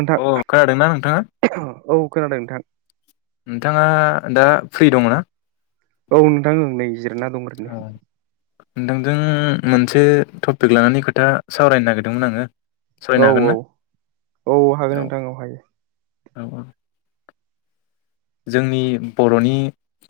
नोंथां अ खोनादोंना नोंथाङा? औ खोनादों नोंथां। नोंथाङा दा फ्रि दं ना? औ नोंथां ओं नै जे ना दं ओरैनो। औ नोंथांजों मोनसे टपिक लानानै खोथा सावरायनो नागिरदोंमोन आङो औ सावरायनो हागोन औ ना औ हागोन नोंथां, औ हायो। औ औ। जोंनि बर'नि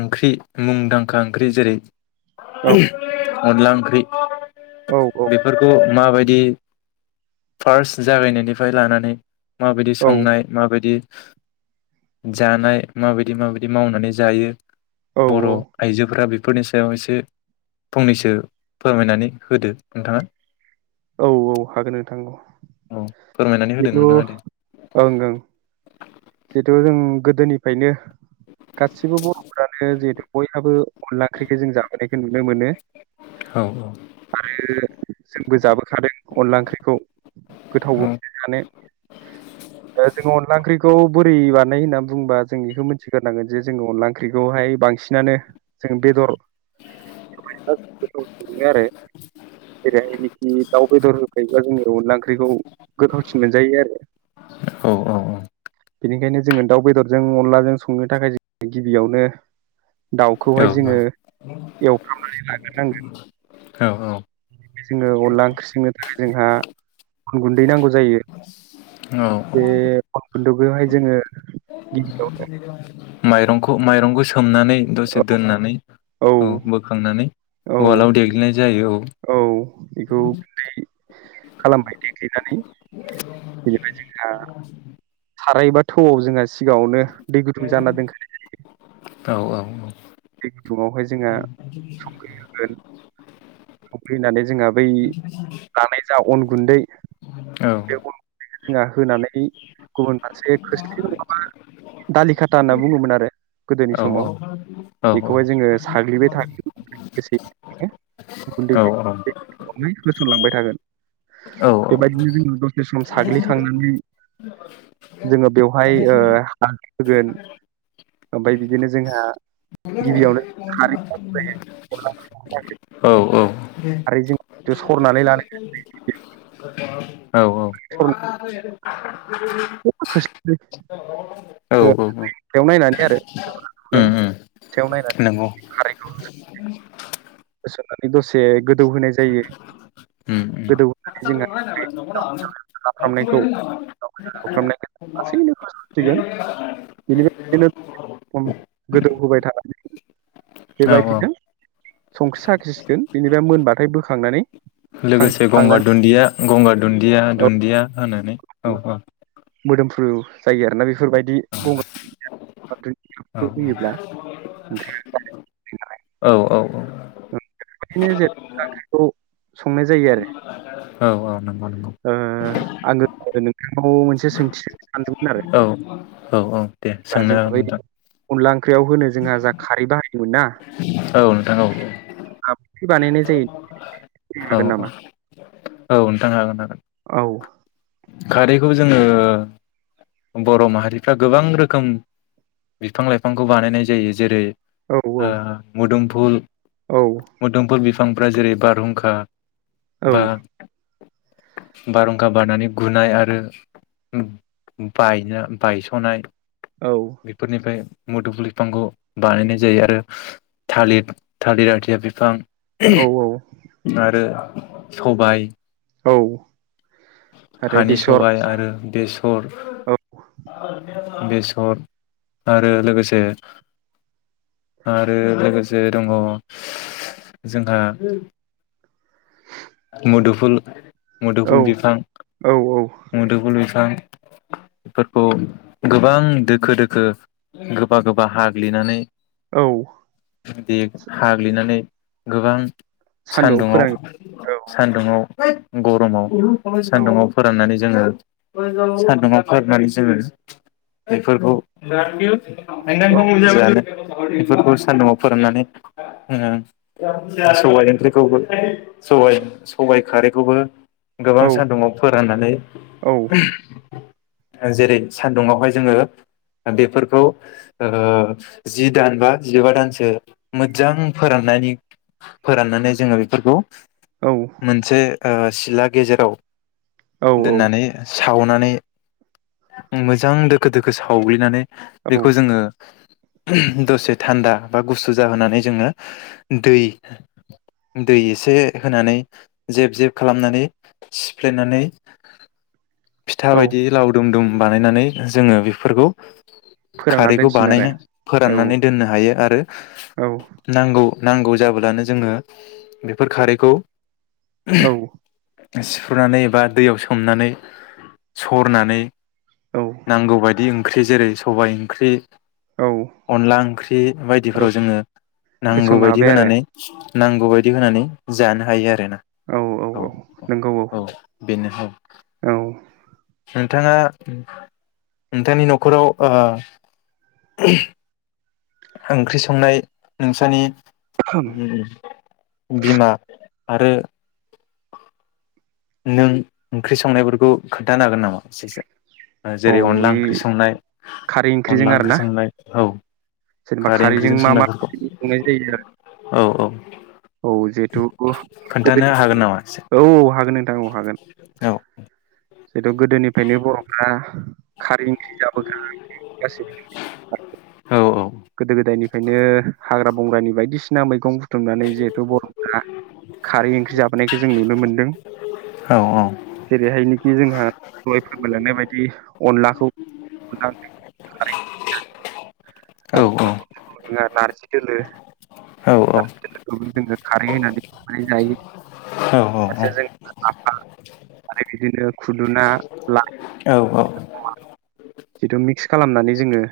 ओंख्रि मुंदांखा ओंख्रि जेरै औ [unintelligible] अनला ओंख्रि औ औ बेफोरखौ माबायदि फार्स्ट जागायनायनिफ्राय लानानै माबायदि औ संनाय माबायदि जानाय माबायदि माबायदि मावनानै जायो। औ बर' औ आइजोफोरा बे फोरनि सायाव एसे फंनैसो फोरमायनानै होदो नोंथाङा। औ औ हागोन नोंथां औ औ फोरमायनानै होदो बेथ' नोंथाङा दे ओं ओं। जिथु जों गोदोनिफ्रायनो गासिबो बर'फोरानो जिहेतु बयहाबो अनला ओंख्रिखौ जों जाबोनायखौ नुनो मोनो औ औ आरो जोंबो जाबोखादों अनला ओंख्रिखौ गोथावबो औ मोनोयानो ओ जोंङो अनला ओंख्रि खौ बोरै बानाय होननानै बुंबा जों बेखौ मोन्थिग्रोनांगोन जे जोङो अनला ओंख्रिखौहाय बांसिनानो जों बेदर [unintelligible] मोनो आरो जेरैहाय दाउ बेदर होखायोब्ला जोङो अनला ओंख्रिखौ गोथावसिन मोनजायो आरो। औ औ औ बेनिखायनो जोङो दाउ बेदरजों अनलाजों संनो थाखाय गिबियावनो दाउखौहाय जोङो एवफ्रामनानै लाग्रोनांगोन औ जोङो अनला ओंख्रि संनो थाखाय जोंहा अन गुन्दै नांगौ जायो औ औ बे गुन्दोगहाय जोङो गिबियाव माइरंखौ माइरं सो मनानै दसे दोननानै औ बोखांनानै औ उवालाव देग्लिनाय जायो। औ बेखौ खालामबाय देग्लिनानै बेनिफ्राय जोंहा साराय बा थौआव जोंहा सिगाङावनो दै गुदुं जाना दोनखानाय जायो। औ औ औ बे गुदुुवावहाय जोङो संख्रि होगोन संख्रि होनानै जोहा बै लानाय जा अन गुन्दै बे अन गुन्दैखौ जोंहा होनानै गुबुन फारसे खोस्लि नङाबा दालि खाथा होनना बुङोमोन आरो गोदोनि समाव बेखौहाय जोङो साग्लिबाय थागोन लोगोसेयैनो अन गुन्दै [unintelligible] नै होसनलांबाय थागोन औ औ बेबायदिनो जोङो दसे सम साग्लिखांनानै जोङो बेवहाय ओ हालदि होगोन ओमफ्राय बिदिनो जोंहा गिबियावनो खारै [unintelligible] आरो जोंहा सरनानै लानाय [unintelligible] [unintelligible] [unintelligible] औ औ नायनानै आरो नायनानै नंगौ खारैखौ होस होसननानै दसे गोदौ होनाय जायो औ औ गोदौ होनानै जोंहा [unintelligible] लाफ्रामनायखौ एयावफ्रामनाय लासैनो [unintelligible] बेनिफ्राय [unintelligible] गोदौ होबाय थानानै बेबायदिनो संख्रि साखि सिगोन बेनिफ्राय मोनबाथाय बोखांनानै लोगोसे गंगार खांनानै दुन्दिया गंगार दुन्दिया औ दुन्दिया होनानै औ औ मोदोमफ्रु जायो आरोना बेफोरबायदि गंगार औ दुन्दियाखौ होयोब्ला ओंख्रि नालाय औ [unintelligible] बेफोरबायदिनो जेरै ओंख्रिखौ संनाय जायो आरो। औ औ नंगौ नंगौ ओ आंङो नोंथांनाव मोनसे सोंथि सोंनो सानदोंमोन आरो। औ औ औ दे बा जों सोंनोहागोन बै नोंथां अनला ओंख्रियाव होनो जोंहा जा खारै बाहायोमोन ना औ नोंथां औ आ बोरै बानायनाय जायोनो औ हागोन नामा [unintelligible] औ नोंथां हागोन हागोन औ खारैखौ जोंङो बर' माहारिफ्रा गोबां रोखोम बिफां लाइफांखौ बानायनाय जायो। जेरै औ ओ मुदुम फुल औ मोदोमपुल बि फ्रा जेरै बारहुंखा औ बा बारहुंखा बारनानै गुनाय आरो बायना बायस'नाय औ बेफोरनिफ्राय मोदुफुल बिफांखौ बानायनाय जायो आरो थालिर थालिर आथिया बिफां औ आरो सबाय औ आरो हानि बेसर सबाय आरो बेसर औ बेसर आरो लोगोसे आरो लोगोसे दंङ जोंहा मुदुफुल औ मुदुफुल बिफां औ मुदुफुल बिफां औ गोबां दोखो दोखो गोबा गोबा हाग्लिनानै औ दे हाग्लिनानै गोबां सान्दुआव फोरान सान्दुंङाव औ सान्दुंङाव गरमाव औ सान्दुुंआव फोराननानै जोंङो सान्दुंआव फोराननानै जोंङो बेफोरखौ [unintelligible] बेफोरखौ सान्दुंआव फोराननानै जोंङो सबाइ ओंख्रिखौबो सबाइ सबाइ खारैखौबो गोबां औ सानदुंआव फोराननानै औ जेरै सानदुआवहाय जोंङो बेफोरखौ जि दान बा जिबा दानसो मोजां फोराननायनि फोराननानै जोंङो बेफोरखौ औ मोनसे ओ सिला गेजेराव औ दोननानै सि सावनानै मोजां दोखो दोखो सावग्लिनानै औ बेखौ जोङो दसे थान्दा बा गुसु जाहोनानै जोङो दै दै एसे होनानै जेब जेब खालामनानै सिफ्लेनानै फिथा औ बायदि लाव दुम दुम बानायनानै जोङो बेफोरखौ फोरानना खारैखौ दोनसिन आरो बानायनो औ फोराननानै दोननो हायो आरो औ नांगौ नांगौ जाब्लानो जोङो बेफोर खारैखौ औ सिफ्रुनानै एबा दैयाव सोमनानै सरनानै औ नांगौ बायदिं ओंख्रि जेरै सबायओंख्रि अनला ओंख्रि औ बायदिफोराव जोङो नांगौ होसननो बायदि हाबाय आरो होनानै नांगौ बादि होनानै जानो हायो आरो। औ औ औ नंगौ औ बेनो औ औ। नोंथाङा नोंथांनि न'खराव ओ। ओंख्रि संनाय नोंसानि। बिमा। आरो। नों ओंख्रि संनायफोरखौ खोन्थानो हागोन नामा एसेसो। औ जेरै अनला बे ओंख्रि संनाय खारै ओंख्रिजों अनला आरो ओंख्रि ना संनाय औ जेनेबा खारै खारैजों ओंख्रिजों मा मा संनाय जायो संनायफोरखौ औ औ। [inaudible] औ जहेथु खोन्थानो हागोन नामा एसे गोदोनिफ्रायनो औ औ हागोन नोंथां औ। हागोन। औ [unintelligible] गोदोनिफ्रायनो बर'फ्रा। खारैनि ओंख्रि जाबोखा [unintelligible] औ गोदो गोदायनिफ्रायनो हाग्रा। गंग्रानि बायदिसिना मैगं। बुथुमनानै जिहेथु बर'फ्रा खारै ओंख्रि जाबोनायखौ जों नुनो मोनदों औ जेरैहायनि जोंहा गय फानलायलांनाय बायदि अनलाखौ [inaudible] औ आरो [unintelligible] नारजि दोलो औ औ। बे जोङो खारै होनानै थांनानै जायो औ फारसेजों औ लाफा आरो बिदिनो खुदुना लाइ औ औ जिथु मिक्स खालामनानै जोङो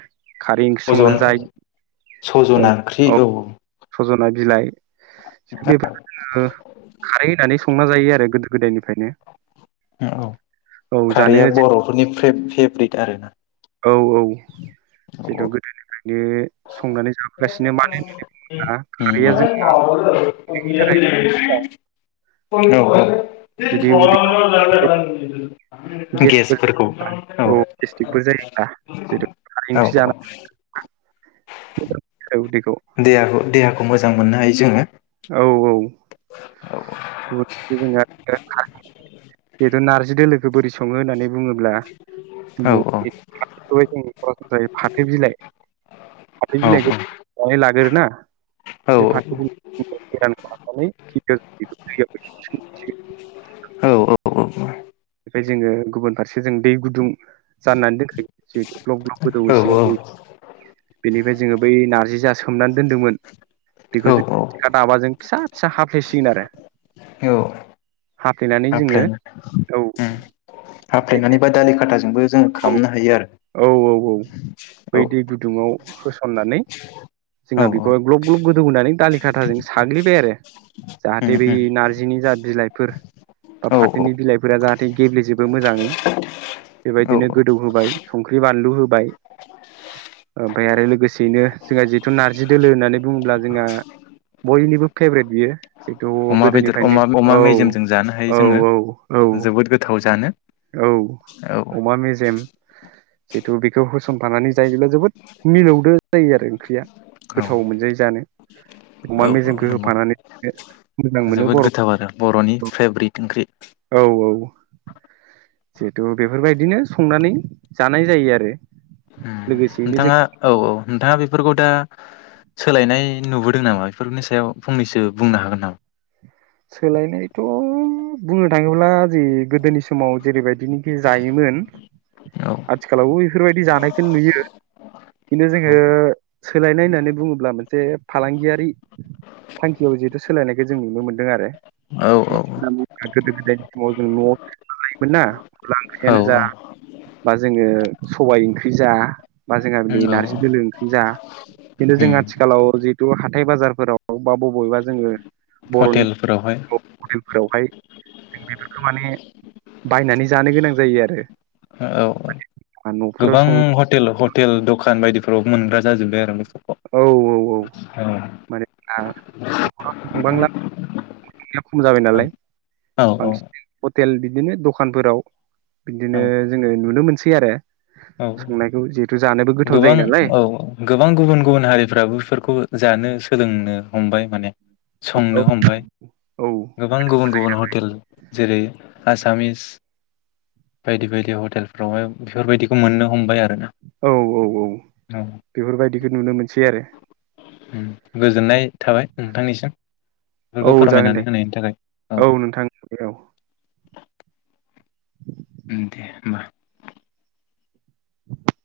खारै ओंख्रि संना सजन जायो सजना ओंख्रि औ। सजना बिलाइ बेफोरखौ जोङो खारै होनानै संना जायो आरो गोदो गोदायनिफ्रायनो औ औ औ जानो खारैया बर'फोरनि। फेत फेभ्रिट आरो ना। औ औ जिथु गोदोनि। होनोब्ला खारैया जोंनि [inaudible] थाखाय मोजां [inaudible] जुदि उदैयाव गेसफोर गेसफोरखौ औ गेस्टिकफोर जायोब्ला जिथु खारै औ ओंख्रि औ औ। जानानै [unintelligible] देहाखौ देहाखौ मोजां। मोजां मोननो हायो जोङो। औ औ गुबों [inaudible] बेथ' नारजि दोलोखौ बोरै सङो होननानै बुङोब्ला औ जोङोनस्र फाथो बिलाइ फाथो औ बिलाइखौनानै लाग्रोना औ बे फाथ बिलाइ ाब [inaudible] अ बेफ्राय जोङो गुबुन फारसे जों दै गुदुं जाननानै दोनखायो जि ब्लक ब्लक गोदौहैसिगोन औ बेनिफ्राय जोङो बै नार्जि जा सोमनानै दोनदोंमोन औ बेखौ जोंखा दाबाजों फिसा फिसा हाबफ्लेसिगोन आरो औ हाफ्लेनानै हाफले जोङो औ ओम हफ्लेनानै बा दालि खा बाजोंबो औ औ औ औ बै दै गुदुङाव होसननानै औ जोंहा औ बेखौहाय ग्लब ग्लब गोदौ होनोनानै दालि खाथाजों साग्लिबाय आरो उम जाहाथे उम बै नारजिनि जा बिलाइ फोर बा औ फाथोनि बिलाइफोरा जाहाथे ये गेब्लेजोबो मोजाङै औ बेबायदिनो गोदौ होबाय संख्रि बानलु होबाय ओमफ्राय आरो लोगोसेयैनो जोंहा जिेथु नारजि दोलो होननानै बुङोब्ला जोंहा बयनिबो फेभ्रेट बियो जिथु अमा बेदर गोदोनिफ्रायनो अमा अमा औ मेजेमजों जानो हायो औ जोङो औ जोबोद गोथाव जानो औ जेम जिथु बेखौ होसनफानानै जायोब्ला जोबोद मिलौदो जायो आरो ओंख्रिया औ गोथाव मोनजायो जानो अमा औ औ मेजेमखौ नंगौ होफानानै मोजां मोनो जोबोद बर' गोथाव आरो बर'नि फेबरिट ओंख्रि। औ जिहेथु बेफोरबायदिनो संनानै जानाय जायो आरो। उम लोगोसेयैनो जों नोंथाङा औ औ नोंथाङा बेफोरखौ दा सोलायनाय नुबोदों नामा बेफोरनि सायाव फंनैसो बुंनो हागोन नामा? सोलायनायथ' बुंनो थाङोब्ला जि गोदोनि समाव जेरैबायदिनोखि जायोमोन औ आथिखालावबो बेफोरबायदि जानायखौ नुयो। खिन्थु जोङो सोलायनाय होननानै बुङोब्ला मोनसे फालांगियारि थांखियाव जिहेथु सोलायनायखौ जों नुनो मोनदों आरो। औ औ [unintelligible] गोदो गोदायनि समाव जों न'आव [unintelligible] ना अनला औ ओंख्रियानो जा बा जोङो सबाय ओंख्रि जा, बा जोंहा बे औ नारजि दोलो ओंख्रि जा, खिन्थु जों उम आथिखालाव जिहेथु हाथाय बाजारफोराव बा बबेबा जोङो हटेलफोरावहाय फोरावहाय जों बेफोरखौ माने बायनानै जानो गोनां जायो आरो। औ [inaudible] न'फोराव गोबां सं हटेल ह टेल दखान बायदिफोराव मोनग्रा जाजोब्बाय आरो बेफोरखौ औ औ औ ओं [inaudible] [unintelligible] खम जाबाय नालाय औ औ बांसि [unintelligible] हटेल बिदिनो दखानफोराव बिदिनो औ जोङो नुनो मोनसै आरो औ संनायखौ जिहेथु जानोबो गो औ गोबां गुबुन गुबुन हारिफ्राबो बेफोरखौ जानो सोलोंनो हमबाय माने। संनो औ हमबाय औ गोबां गुबुन गुबुन हटेल जेरै आसामिस बायदि बायदि हटेलफ्रावहाय बेफोरबायदिखौ मोननो हमबाय आरो। औ औ औ। [unintelligible] बिदिखौ नुनो मोनसै आरो। [unintelligible] गोजोननाय थाबाय नोंथांनिसिम औ बेफोरखौ जागोन दे फोरमायनानै होनायनि थाखाय औ। नोंथां औ ओम दे होमबा। [inaudible]